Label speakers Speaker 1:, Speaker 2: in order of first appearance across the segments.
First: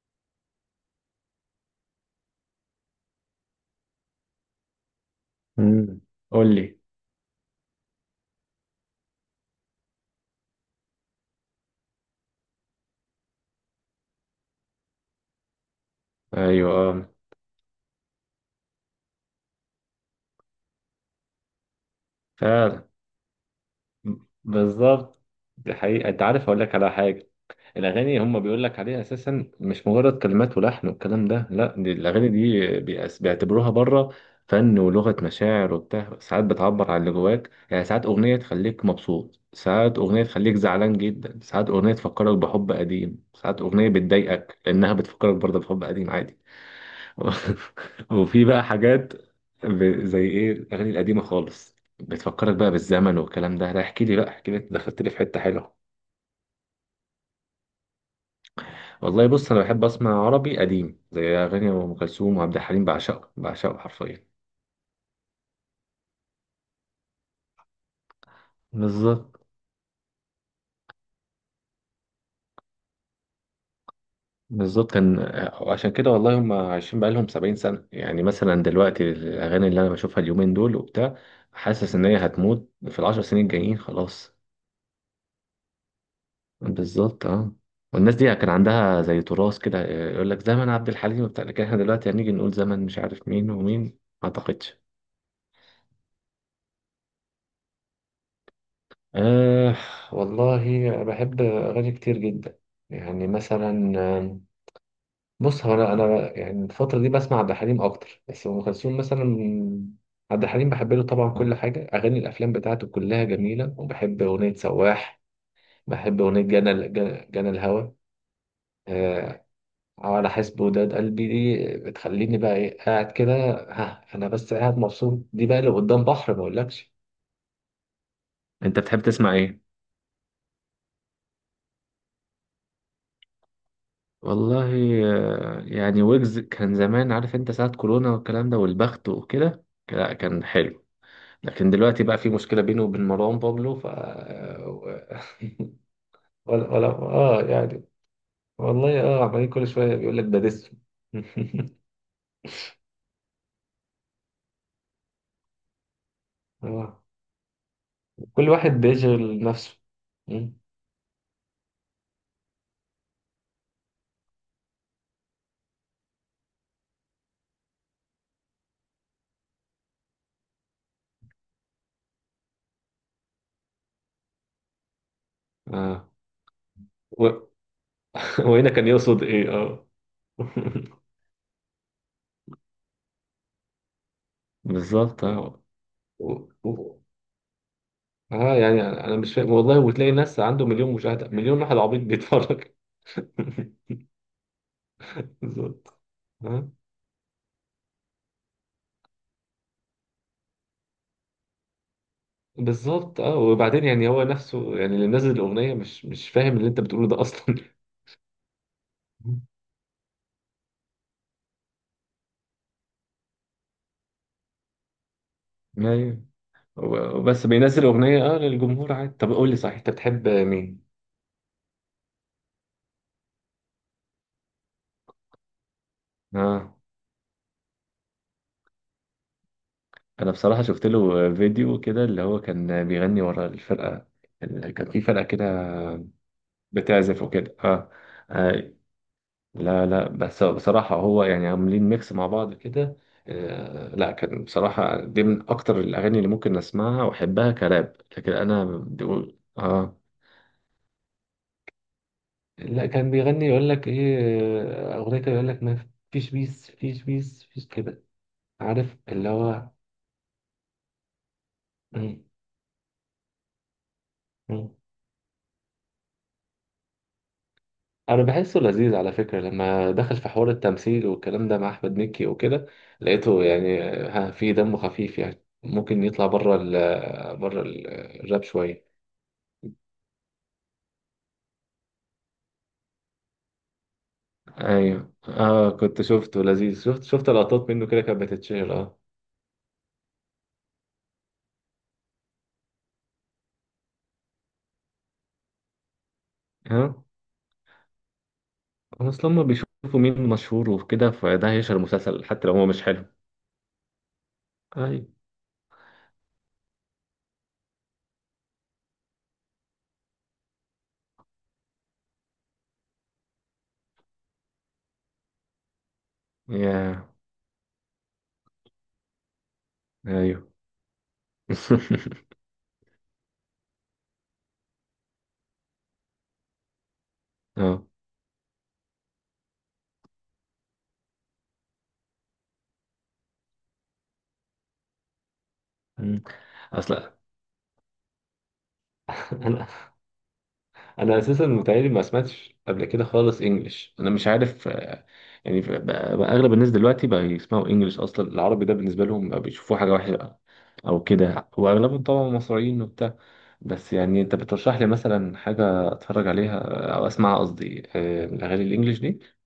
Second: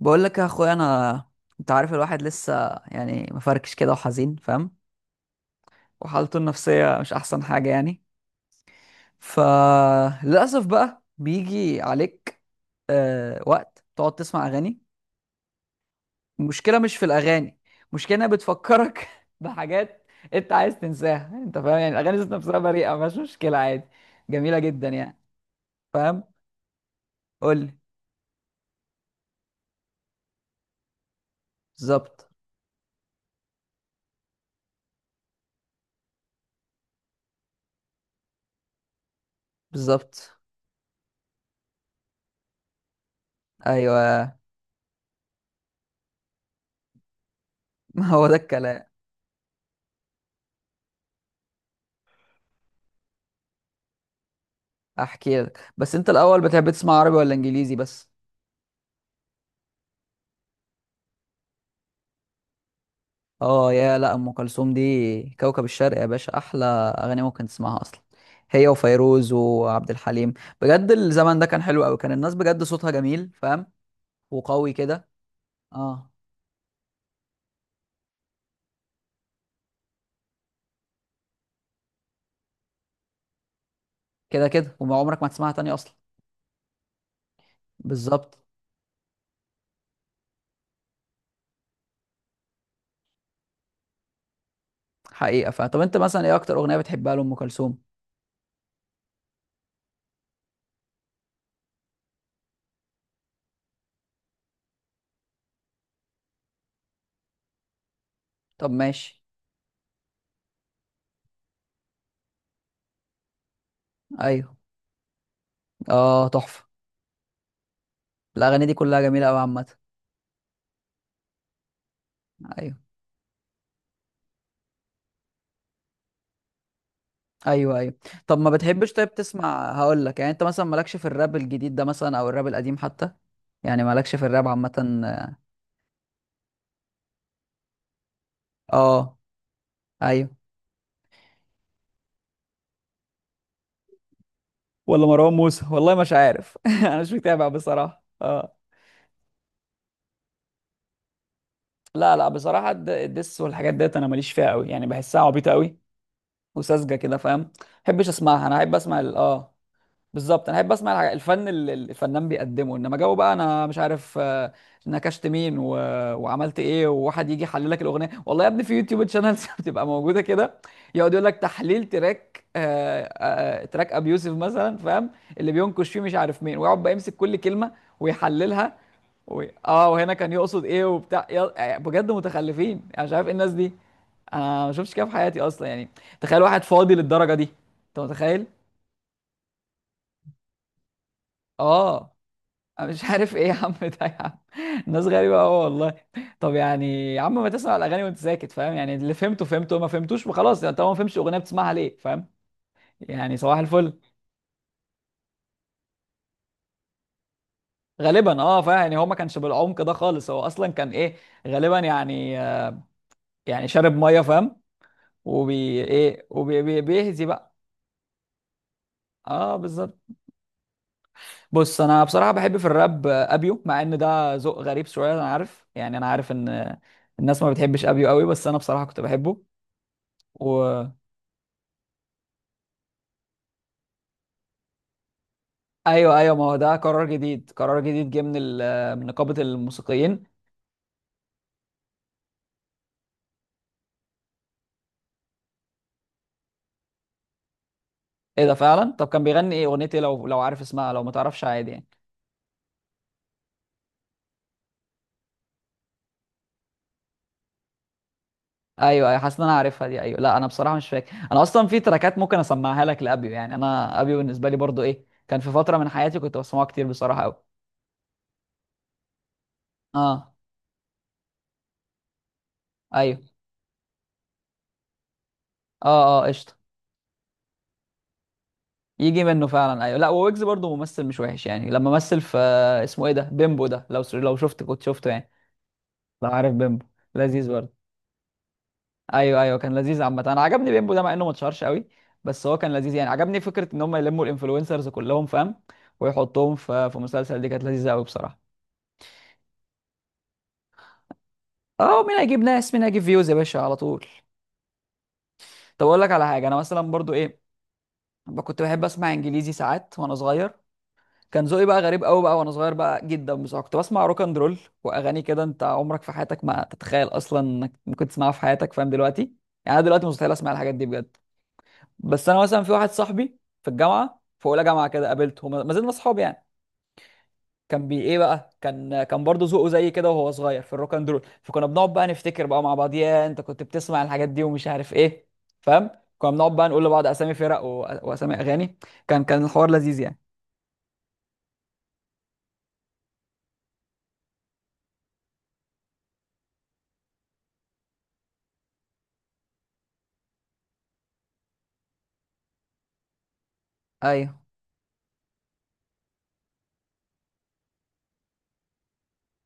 Speaker 1: بقول لك يا اخويا انا، انت عارف الواحد لسه يعني مفركش كده وحزين، فاهم؟
Speaker 2: امم
Speaker 1: وحالته
Speaker 2: قول لي.
Speaker 1: النفسيه مش احسن حاجه يعني. فللاسف بقى بيجي عليك وقت تقعد تسمع اغاني.
Speaker 2: ايوه،
Speaker 1: المشكله مش في
Speaker 2: آه،
Speaker 1: الاغاني، المشكله انها بتفكرك بحاجات انت عايز تنساها. انت فاهم؟ يعني الاغاني ذات نفسها
Speaker 2: فعلا،
Speaker 1: بريئه مفيهاش مشكله، عادي، جميله جدا يعني،
Speaker 2: بالظبط. دي حقيقة، انت
Speaker 1: فاهم؟
Speaker 2: عارف اقول لك على حاجة.
Speaker 1: قول لي.
Speaker 2: الاغاني هم بيقول لك عليها اساسا مش مجرد كلمات ولحن والكلام ده، لا، دي الاغاني
Speaker 1: بالظبط.
Speaker 2: دي بيعتبروها بره، فن ولغة مشاعر وبتاع. ساعات بتعبر عن اللي جواك، يعني ساعات اغنية تخليك مبسوط، ساعات اغنية
Speaker 1: بالظبط.
Speaker 2: تخليك زعلان جدا، ساعات اغنية تفكرك بحب قديم، ساعات اغنية
Speaker 1: ايوه.
Speaker 2: بتضايقك لانها بتفكرك برضه بحب قديم، عادي.
Speaker 1: هو ده
Speaker 2: وفي بقى
Speaker 1: الكلام.
Speaker 2: حاجات، زي ايه الاغاني القديمه خالص بتفكرك بقى بالزمن والكلام ده، لا، احكي لي بقى، احكي لي، انت دخلت لي في حته
Speaker 1: احكي لك،
Speaker 2: حلوه.
Speaker 1: بس انت الاول بتحب تسمع عربي ولا انجليزي؟ بس.
Speaker 2: والله بص، انا بحب اسمع عربي قديم زي اغاني ام كلثوم وعبد الحليم، بعشقه
Speaker 1: اه
Speaker 2: بعشقه
Speaker 1: يا، لا
Speaker 2: حرفيا.
Speaker 1: ام كلثوم دي كوكب الشرق يا باشا، احلى اغاني ممكن تسمعها اصلا، هي وفيروز
Speaker 2: بالظبط.
Speaker 1: وعبد الحليم. بجد الزمن ده كان حلو قوي، كان الناس بجد صوتها جميل، فاهم؟ وقوي
Speaker 2: بالظبط
Speaker 1: كده.
Speaker 2: كان. عشان
Speaker 1: اه،
Speaker 2: كده والله هم عايشين بقالهم 70 سنه، يعني مثلا دلوقتي الاغاني اللي انا بشوفها اليومين دول وبتاع، حاسس ان هي هتموت في العشر سنين الجايين خلاص.
Speaker 1: كده كده وما عمرك ما تسمعها تاني اصلا.
Speaker 2: بالظبط، اه. والناس دي
Speaker 1: بالظبط.
Speaker 2: كان عندها زي تراث كده يقول لك زمن عبد الحليم وبتاع، لكن احنا دلوقتي هنيجي نقول زمن مش عارف مين ومين، ما اعتقدش.
Speaker 1: حقيقة، فاهم. طب انت مثلا ايه اكتر اغنية بتحبها لام كلثوم؟
Speaker 2: آه. والله بحب اغاني كتير جدا، يعني مثلا، بص هو انا يعني الفتره دي بسمع عبد الحليم اكتر، بس ام
Speaker 1: طب
Speaker 2: كلثوم
Speaker 1: ماشي.
Speaker 2: مثلا. عبد الحليم بحب له طبعا كل حاجه، اغاني الافلام بتاعته كلها جميله، وبحب اغنيه
Speaker 1: ايوه.
Speaker 2: سواح، بحب
Speaker 1: اه
Speaker 2: اغنيه
Speaker 1: تحفة.
Speaker 2: جنى جنى جنى الهوى،
Speaker 1: الاغاني دي كلها جميلة قوي
Speaker 2: آه،
Speaker 1: عامة.
Speaker 2: على حسب وداد قلبي، دي بتخليني بقى
Speaker 1: ايوه.
Speaker 2: ايه قاعد كده. ها انا بس قاعد مبسوط، دي بقى اللي قدام بحر ما اقولكش.
Speaker 1: ايوه ايوه. طب ما
Speaker 2: انت
Speaker 1: بتحبش
Speaker 2: بتحب
Speaker 1: طيب
Speaker 2: تسمع ايه؟
Speaker 1: تسمع، هقول لك يعني، انت مثلا مالكش في الراب الجديد ده مثلا او الراب القديم حتى؟ يعني مالكش في الراب
Speaker 2: والله
Speaker 1: عامه.
Speaker 2: يعني ويجز كان زمان، عارف انت ساعة كورونا والكلام ده والبخت
Speaker 1: اه.
Speaker 2: وكده. لا
Speaker 1: ايوه.
Speaker 2: كان حلو، لكن دلوقتي بقى في مشكلة بينه وبين مروان بابلو، ف
Speaker 1: ولا
Speaker 2: آه،
Speaker 1: مروان موسى، والله مش عارف.
Speaker 2: ولا ولا
Speaker 1: انا مش
Speaker 2: اه
Speaker 1: متابع
Speaker 2: يعني.
Speaker 1: بصراحه، اه.
Speaker 2: والله، اه، عمالين كل شوية بيقول لك ده دس.
Speaker 1: لا لا بصراحه الدس والحاجات ديت انا ماليش فيها قوي يعني، بحسها عبيطه قوي وساذجه
Speaker 2: اه،
Speaker 1: كده، فاهم؟ ما بحبش اسمعها.
Speaker 2: كل
Speaker 1: انا
Speaker 2: واحد
Speaker 1: احب اسمع
Speaker 2: بيشغل
Speaker 1: اه،
Speaker 2: نفسه.
Speaker 1: بالظبط،
Speaker 2: م؟
Speaker 1: انا احب اسمع الفن اللي الفنان بيقدمه. انما جو بقى انا مش عارف نكشت مين وعملت ايه، وواحد يجي يحلل لك الاغنيه، والله يا ابني في يوتيوب شانلز بتبقى موجوده كده. يقعد يقول لك تحليل تراك، تراك ابي يوسف مثلا، فاهم؟ اللي بينكش فيه
Speaker 2: اه
Speaker 1: مش عارف مين، ويقعد بقى يمسك كل
Speaker 2: و...
Speaker 1: كلمه
Speaker 2: وهنا
Speaker 1: ويحللها
Speaker 2: كان يقصد ايه؟ آه.
Speaker 1: اه، وهنا كان يقصد ايه وبتاع يا... آه، بجد متخلفين، انا مش عارف ايه الناس دي. انا ما شفتش كده في
Speaker 2: بالظبط،
Speaker 1: حياتي
Speaker 2: اه.
Speaker 1: اصلا يعني. تخيل
Speaker 2: و-
Speaker 1: واحد فاضي
Speaker 2: و-
Speaker 1: للدرجه دي، انت متخيل؟
Speaker 2: اه يعني، انا مش فاهم والله، وتلاقي ناس عنده مليون مشاهده، مليون واحد عبيط
Speaker 1: اه،
Speaker 2: بيتفرج.
Speaker 1: أنا مش عارف ايه يا عم ده يا عم. الناس غريبة قوي
Speaker 2: بالظبط،
Speaker 1: والله. طب
Speaker 2: اه.
Speaker 1: يعني يا عم ما تسمع الأغاني وأنت ساكت، فاهم؟ يعني اللي فهمته فهمته ما فهمتوش خلاص، يعني طالما ما فهمتش أغنية بتسمعها ليه، فاهم؟
Speaker 2: بالظبط، اه.
Speaker 1: يعني صباح
Speaker 2: وبعدين
Speaker 1: الفل
Speaker 2: يعني هو نفسه، يعني اللي نزل الاغنيه مش فاهم اللي انت بتقوله ده اصلا.
Speaker 1: غالبا، اه فاهم، يعني هو ما كانش بالعمق ده خالص، هو أصلا كان ايه غالبا يعني شارب مية فاهم، وبي
Speaker 2: ايوه،
Speaker 1: ايه وبيهزي
Speaker 2: بس
Speaker 1: بقى.
Speaker 2: بينزل اغنيه اه للجمهور عادي. طب قول لي
Speaker 1: اه
Speaker 2: صحيح، انت
Speaker 1: بالظبط.
Speaker 2: بتحب مين؟
Speaker 1: بص انا بصراحة بحب في الراب ابيو، مع ان ده ذوق غريب شوية، انا عارف يعني، انا عارف
Speaker 2: اه،
Speaker 1: ان الناس ما بتحبش ابيو قوي، بس انا بصراحة كنت بحبه.
Speaker 2: انا بصراحه شفت
Speaker 1: و.
Speaker 2: له فيديو كده، اللي هو كان بيغني ورا الفرقه، كان في فرقه كده
Speaker 1: ايوه ايوه، ما هو ده قرار
Speaker 2: بتعزف
Speaker 1: جديد،
Speaker 2: وكده،
Speaker 1: قرار
Speaker 2: اه.
Speaker 1: جديد جه من
Speaker 2: آه،
Speaker 1: من نقابه
Speaker 2: لا لا
Speaker 1: الموسيقيين.
Speaker 2: بس بصراحة هو يعني عاملين ميكس مع بعض كده. لا كان بصراحة دي من أكتر الأغاني اللي ممكن أسمعها وأحبها كراب، لكن
Speaker 1: ايه ده
Speaker 2: أنا
Speaker 1: فعلا؟ طب كان
Speaker 2: بقول
Speaker 1: بيغني ايه، اغنيه
Speaker 2: آه.
Speaker 1: ايه؟ لو عارف اسمها، لو ما تعرفش عادي يعني.
Speaker 2: لا كان بيغني يقول لك إيه، أغنية كده يقول لك ما فيش بيس فيش بيس فيش كده، عارف
Speaker 1: ايوه ايوه،
Speaker 2: اللي
Speaker 1: حاسس ان انا
Speaker 2: هو.
Speaker 1: عارفها دي، ايوه. لا انا بصراحه مش فاكر، انا اصلا في تراكات
Speaker 2: مم،
Speaker 1: ممكن اسمعها لك لابيو يعني، انا ابيو بالنسبه لي
Speaker 2: مم.
Speaker 1: برضو ايه، كان في فتره من حياتي كنت بسمعه كتير بصراحه قوي.
Speaker 2: أنا بحسه لذيذ على فكرة لما دخل في
Speaker 1: اه
Speaker 2: حوار التمثيل والكلام ده مع أحمد مكي وكده،
Speaker 1: ايوه.
Speaker 2: لقيته يعني ها في دم خفيف، يعني ممكن
Speaker 1: اه
Speaker 2: يطلع
Speaker 1: اه قشطه،
Speaker 2: بره ال آه، بره الراب شوية.
Speaker 1: يجي منه فعلا. ايوه، لا وويجز برضو ممثل مش وحش يعني، لما مثل في اسمه ايه ده، بيمبو ده، لو شفت كنت شفته
Speaker 2: ايوه،
Speaker 1: يعني،
Speaker 2: اه، كنت
Speaker 1: لو
Speaker 2: شفته
Speaker 1: عارف
Speaker 2: لذيذ،
Speaker 1: بيمبو،
Speaker 2: شفت
Speaker 1: لذيذ
Speaker 2: لقطات
Speaker 1: برضو.
Speaker 2: منه كده كانت بتتشهر، اه.
Speaker 1: ايوه ايوه كان لذيذ عامه، انا عجبني بيمبو ده مع انه ما اتشهرش قوي، بس هو كان لذيذ يعني. عجبني فكره ان هم يلموا الانفلونسرز كلهم، فاهم؟ ويحطوهم في
Speaker 2: اه،
Speaker 1: مسلسل، دي كانت لذيذه قوي بصراحه.
Speaker 2: اصل هم بيشوفوا مين مشهور وكده فده هيشهر
Speaker 1: اه، مين
Speaker 2: المسلسل
Speaker 1: هيجيب
Speaker 2: حتى لو هو
Speaker 1: ناس، مين
Speaker 2: مش
Speaker 1: هيجيب
Speaker 2: حلو.
Speaker 1: فيوز يا باشا على طول.
Speaker 2: ايوه،
Speaker 1: طب اقول لك على حاجه، انا مثلا برضو ايه، كنت بحب اسمع انجليزي ساعات وانا صغير. كان ذوقي بقى غريب قوي بقى وانا صغير بقى جدا بصراحه، كنت بسمع روك اند رول واغاني كده انت عمرك في حياتك ما
Speaker 2: يا
Speaker 1: تتخيل اصلا انك ممكن تسمعها في حياتك، فاهم؟ دلوقتي يعني انا دلوقتي مستحيل
Speaker 2: ايوه.
Speaker 1: اسمع الحاجات دي بجد. بس انا مثلا في واحد صاحبي في الجامعه في اولى جامعه كده قابلته، ما زلنا اصحاب يعني.
Speaker 2: اه.
Speaker 1: كان بي ايه بقى، كان برضه ذوقه زي كده وهو صغير في الروك اند رول، فكنا بنقعد بقى نفتكر بقى مع بعض، يا انت كنت بتسمع الحاجات دي ومش عارف ايه، فاهم؟
Speaker 2: مم.
Speaker 1: كنا بنقعد بقى نقول لبعض
Speaker 2: اصل
Speaker 1: اسامي فرق واسامي اغاني. كان
Speaker 2: انا
Speaker 1: الحوار لذيذ يعني.
Speaker 2: انا اساسا متهيألي ما سمعتش قبل كده خالص انجلش، انا مش عارف، يعني بقى اغلب الناس دلوقتي بقى يسمعوا انجلش اصلا، العربي ده بالنسبه لهم بقى بيشوفوه حاجه وحشه او كده، واغلبهم طبعا مصريين وبتاع. بس يعني انت
Speaker 1: ايوه.
Speaker 2: بترشح لي مثلا حاجة اتفرج عليها او اسمعها، قصدي الاغاني الانجليش دي.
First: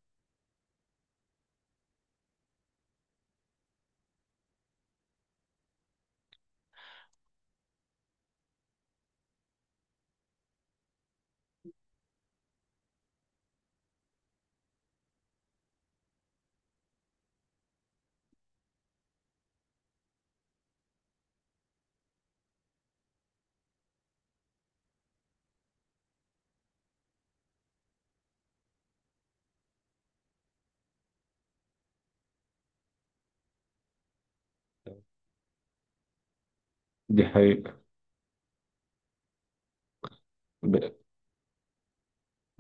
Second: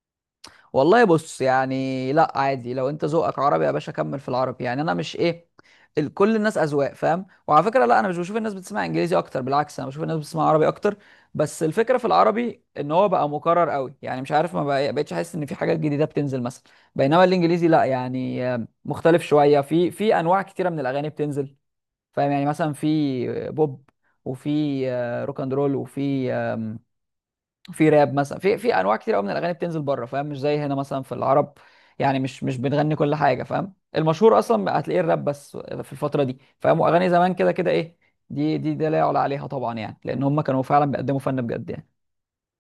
Speaker 1: والله بص يعني، لا عادي، لو انت ذوقك عربي يا باشا كمل في العربي، يعني انا مش ايه، كل الناس اذواق فاهم. وعلى فكره، لا انا مش بشوف الناس بتسمع انجليزي اكتر، بالعكس انا بشوف الناس بتسمع عربي اكتر. بس الفكره في العربي ان هو بقى مكرر قوي يعني مش عارف ما، بقتش احس ان في حاجات جديده بتنزل مثلا. بينما الانجليزي لا يعني، مختلف شويه في انواع كتيره من الاغاني بتنزل، فاهم؟ يعني مثلا في بوب، وفي روك اند رول، وفي في راب مثلا، في انواع كتير قوي من الاغاني بتنزل بره، فاهم؟ مش زي هنا مثلا في العرب. يعني مش بنغني كل حاجه، فاهم؟ المشهور اصلا هتلاقيه الراب بس في الفتره دي، فاهم؟ واغاني
Speaker 2: دي
Speaker 1: زمان كده كده
Speaker 2: حقيقة.
Speaker 1: ايه، دي لا يعلى عليها طبعا يعني، لان هم كانوا فعلا
Speaker 2: ب-
Speaker 1: بيقدموا فن بجد يعني.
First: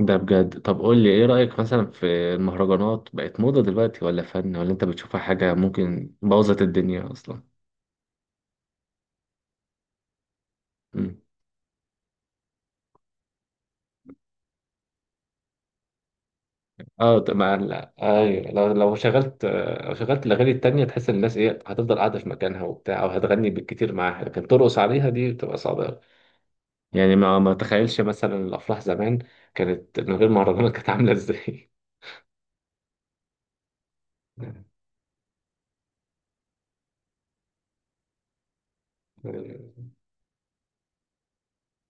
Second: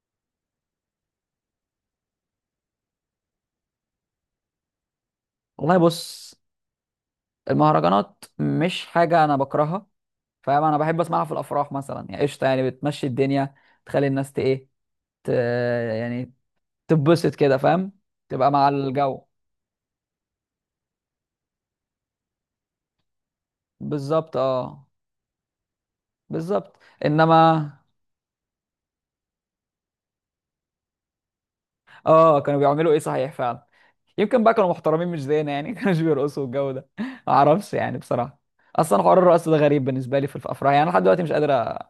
Speaker 2: ده بجد. طب قول لي ايه رأيك مثلا في المهرجانات، بقت موضة دلوقتي ولا فن؟ ولا انت بتشوفها حاجة
Speaker 1: والله
Speaker 2: ممكن
Speaker 1: بص،
Speaker 2: بوظت الدنيا اصلا؟
Speaker 1: المهرجانات مش حاجه انا بكرهها، فاهم؟ انا بحب
Speaker 2: مم.
Speaker 1: اسمعها في الافراح مثلا يعني، قشطه يعني، بتمشي الدنيا، تخلي الناس ت ايه، ت يعني
Speaker 2: اه
Speaker 1: تتبسط
Speaker 2: طب ما
Speaker 1: كده، فاهم؟
Speaker 2: لا ايوه،
Speaker 1: تبقى مع الجو.
Speaker 2: لو شغلت الاغاني التانية، تحس ان الناس ايه؟ هتفضل قاعدة في مكانها وبتاع، او هتغني بالكتير معاها
Speaker 1: بالظبط
Speaker 2: لكن ترقص
Speaker 1: اه.
Speaker 2: عليها دي بتبقى صعبة أوي.
Speaker 1: بالظبط.
Speaker 2: يعني ما
Speaker 1: انما
Speaker 2: تخيلش مثلا الافراح زمان كانت من غير مهرجانات، كانت عاملة ازاي؟
Speaker 1: اه كانوا بيعملوا ايه صحيح فعلا. يمكن بقى كانوا محترمين مش زينا يعني، كانوش بيرقصوا الجو ده ما اعرفش يعني بصراحه. اصلا حوار الرقص ده غريب بالنسبه لي في الافراح، يعني أنا لحد دلوقتي مش قادر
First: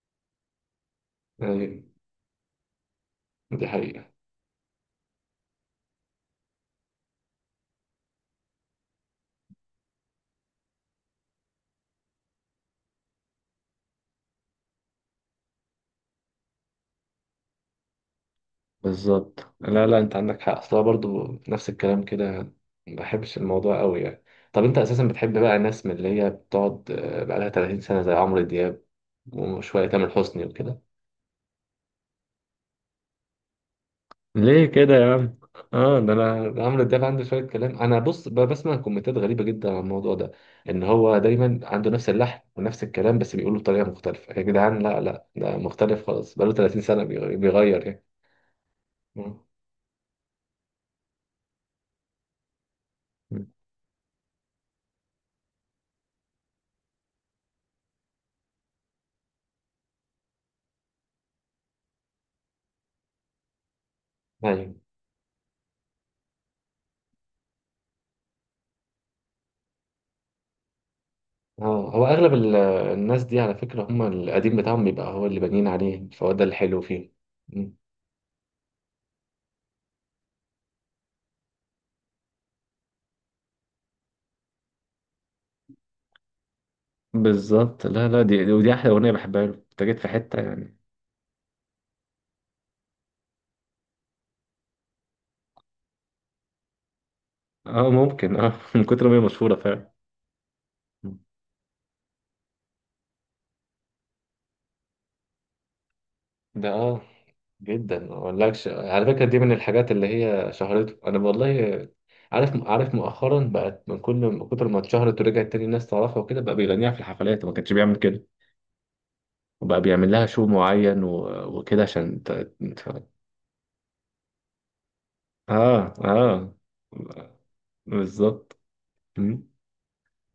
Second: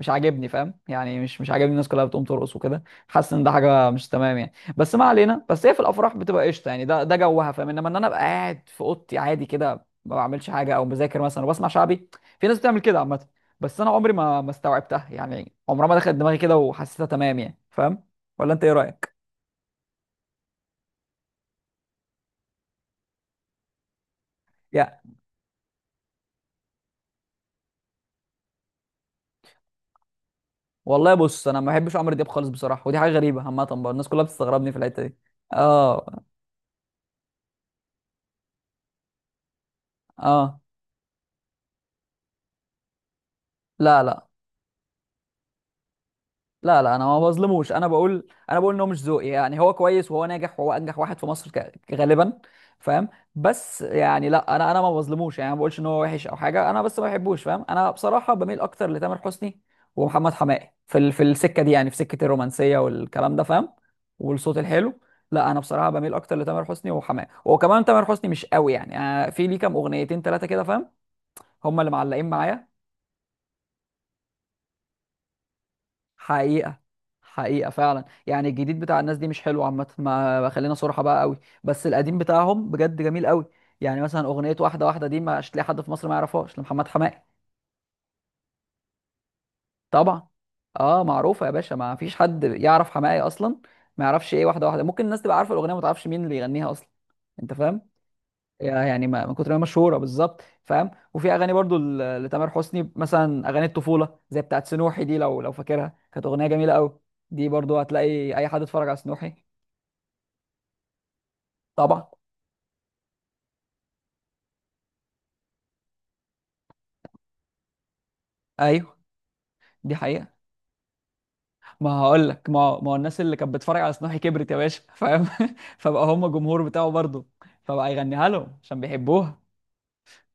Speaker 1: مش عاجبني، فاهم؟ يعني مش عاجبني
Speaker 2: أيوة.
Speaker 1: الناس كلها بتقوم ترقص وكده. حاسس ان ده
Speaker 2: دي
Speaker 1: حاجه
Speaker 2: حقيقة.
Speaker 1: مش تمام يعني، بس ما علينا، بس هي في الافراح بتبقى قشطه يعني، ده جوها، فاهم؟ انما ان انا ابقى قاعد في اوضتي عادي كده ما بعملش حاجه او بذاكر مثلا وبسمع شعبي. في ناس بتعمل كده عامه، بس انا عمري ما استوعبتها يعني، عمرها ما دخلت دماغي كده وحسيتها تمام يعني، فاهم؟ ولا انت ايه رايك؟
Speaker 2: بالظبط. لا لا، أنت عندك حق أصلا برضو، نفس الكلام كده، ما بحبش الموضوع قوي يعني. طب أنت أساسا بتحب بقى ناس من اللي هي بتقعد بقالها 30 سنة زي عمرو دياب وشوية تامر حسني وكده؟
Speaker 1: والله بص، انا ما بحبش عمرو دياب خالص بصراحه، ودي حاجه غريبه عامه برضه الناس كلها
Speaker 2: ليه
Speaker 1: بتستغربني في
Speaker 2: كده
Speaker 1: الحته
Speaker 2: يا
Speaker 1: دي.
Speaker 2: عم؟ اه،
Speaker 1: اه
Speaker 2: ده عمرو دياب عنده شويه كلام، انا بص بسمع كومنتات غريبه جدا عن الموضوع ده،
Speaker 1: اه.
Speaker 2: ان هو دايما عنده نفس اللحن ونفس الكلام بس بيقوله بطريقه
Speaker 1: لا لا.
Speaker 2: مختلفه، يا جدعان لا لا ده مختلف خالص بقاله
Speaker 1: لا
Speaker 2: 30
Speaker 1: لا،
Speaker 2: سنه
Speaker 1: انا ما بظلموش،
Speaker 2: بيغير
Speaker 1: انا
Speaker 2: يعني.
Speaker 1: بقول انا بقول ان هو مش ذوقي
Speaker 2: مم.
Speaker 1: يعني، هو كويس وهو ناجح وهو انجح واحد في مصر غالبا، فاهم؟ بس يعني، لا انا ما بظلموش يعني، ما بقولش ان هو وحش او حاجه، انا بس ما بحبوش، فاهم؟ انا بصراحه بميل اكتر لتامر حسني ومحمد حماقي في في السكه دي يعني، في سكه الرومانسيه والكلام ده، فاهم؟ والصوت
Speaker 2: ايوه،
Speaker 1: الحلو. لا انا بصراحه بميل اكتر لتامر حسني وحماقي، وكمان تامر حسني مش قوي يعني، أنا في ليه كام اغنيتين ثلاثه كده فاهم، هم اللي
Speaker 2: اه. هو
Speaker 1: معلقين
Speaker 2: اغلب
Speaker 1: معايا.
Speaker 2: الناس دي على فكره، هم القديم بتاعهم بيبقى هو اللي بانيين عليه، فهو ده
Speaker 1: حقيقة.
Speaker 2: الحلو فيه.
Speaker 1: حقيقة
Speaker 2: مم.
Speaker 1: فعلا يعني، الجديد بتاع الناس دي مش حلو عامة، ما خلينا صراحة بقى قوي. بس القديم بتاعهم بجد جميل قوي، يعني مثلا أغنية واحدة واحدة دي مش هتلاقي حد في مصر ما يعرفهاش لمحمد حماقي.
Speaker 2: بالظبط، لا لا، ودي احلى اغنيه بحبها له، انت جيت في
Speaker 1: طبعا.
Speaker 2: حته يعني.
Speaker 1: اه معروفة يا باشا، ما فيش حد يعرف حماقي أصلا ما يعرفش ايه واحدة واحدة. ممكن الناس تبقى عارفة الأغنية ما تعرفش مين اللي يغنيها أصلا، أنت فاهم؟
Speaker 2: اه ممكن، اه. من
Speaker 1: يعني
Speaker 2: كتر ما هي
Speaker 1: من كتر ما
Speaker 2: مشهوره
Speaker 1: هي
Speaker 2: فعلا.
Speaker 1: مشهوره، بالظبط، فاهم؟ وفي اغاني برضو لتامر حسني مثلا، اغاني الطفوله زي بتاعت سنوحي دي، لو فاكرها، كانت اغنيه
Speaker 2: ده
Speaker 1: جميله قوي.
Speaker 2: اه
Speaker 1: دي برضو
Speaker 2: جدا، ما
Speaker 1: هتلاقي اي حد
Speaker 2: اقولكش،
Speaker 1: اتفرج على
Speaker 2: على فكره
Speaker 1: سنوحي.
Speaker 2: دي من الحاجات اللي هي شهرته، انا والله
Speaker 1: طبعا.
Speaker 2: عارف مؤخرا بقت، من كتر ما اتشهرت ورجعت تاني الناس تعرفها وكده، بقى بيغنيها في الحفلات وما كانش بيعمل كده،
Speaker 1: ايوه.
Speaker 2: وبقى
Speaker 1: دي
Speaker 2: بيعمل لها
Speaker 1: حقيقه،
Speaker 2: شو معين وكده
Speaker 1: ما
Speaker 2: عشان،
Speaker 1: هقول لك، ما هو الناس اللي كانت بتتفرج على سنوحي كبرت يا باشا، فاهم؟
Speaker 2: اه،
Speaker 1: فبقى هم
Speaker 2: اه،
Speaker 1: جمهور بتاعه برضو، فبقى يغنيها لهم
Speaker 2: بالظبط.
Speaker 1: عشان بيحبوها.
Speaker 2: مم.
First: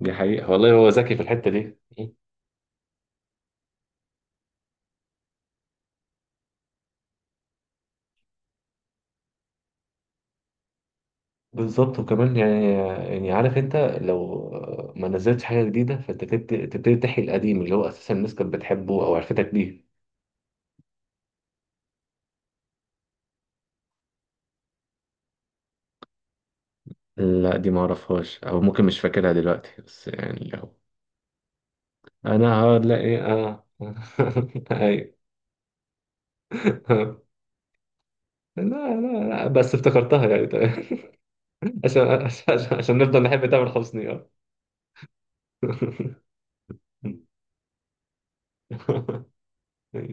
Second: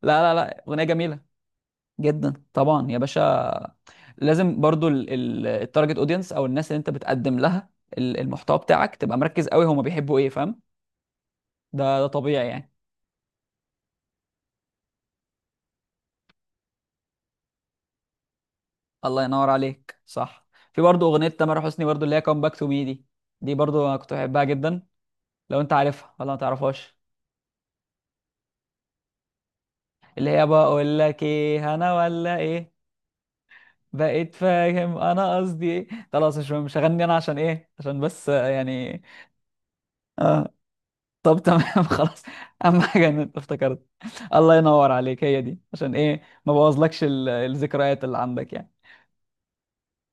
Speaker 2: دي
Speaker 1: لا لا
Speaker 2: حقيقة
Speaker 1: لا،
Speaker 2: والله،
Speaker 1: اغنيه
Speaker 2: هو ذكي
Speaker 1: جميله
Speaker 2: في الحتة دي. مم.
Speaker 1: جدا طبعا يا باشا. لازم برضو التارجت اودينس او الناس اللي انت بتقدم لها المحتوى بتاعك، تبقى مركز قوي هما بيحبوا ايه، فاهم؟
Speaker 2: بالظبط.
Speaker 1: ده
Speaker 2: وكمان
Speaker 1: طبيعي يعني.
Speaker 2: يعني، عارف انت لو ما نزلتش حاجة جديدة، فانت تبتدي تحيي القديم اللي هو اساسا الناس كانت بتحبه او
Speaker 1: الله ينور
Speaker 2: عرفتك بيه.
Speaker 1: عليك، صح. في برضو اغنيه تامر حسني برضو اللي هي كام باك تو مي دي، دي برضو انا كنت بحبها جدا، لو انت عارفها ولا ما تعرفهاش،
Speaker 2: لا دي ما اعرفهاش، او ممكن مش فاكرها دلوقتي، بس
Speaker 1: اللي هي
Speaker 2: يعني لو
Speaker 1: بقول لك ايه، انا ولا
Speaker 2: انا
Speaker 1: ايه،
Speaker 2: هقعد، لا ايه، اه.
Speaker 1: بقيت فاهم
Speaker 2: ايوه.
Speaker 1: انا قصدي ايه، خلاص مش هغني انا، عشان ايه؟ عشان بس
Speaker 2: لا
Speaker 1: يعني
Speaker 2: لا لا، بس افتكرتها، يعني
Speaker 1: آه.
Speaker 2: تمام.
Speaker 1: طب تمام. خلاص، اهم
Speaker 2: عشان
Speaker 1: حاجه ان
Speaker 2: نفضل
Speaker 1: انت
Speaker 2: نحب تامر
Speaker 1: افتكرت.
Speaker 2: حسني، اه.
Speaker 1: الله ينور عليك، هي دي عشان ايه ما بوظلكش الذكريات اللي عندك يعني.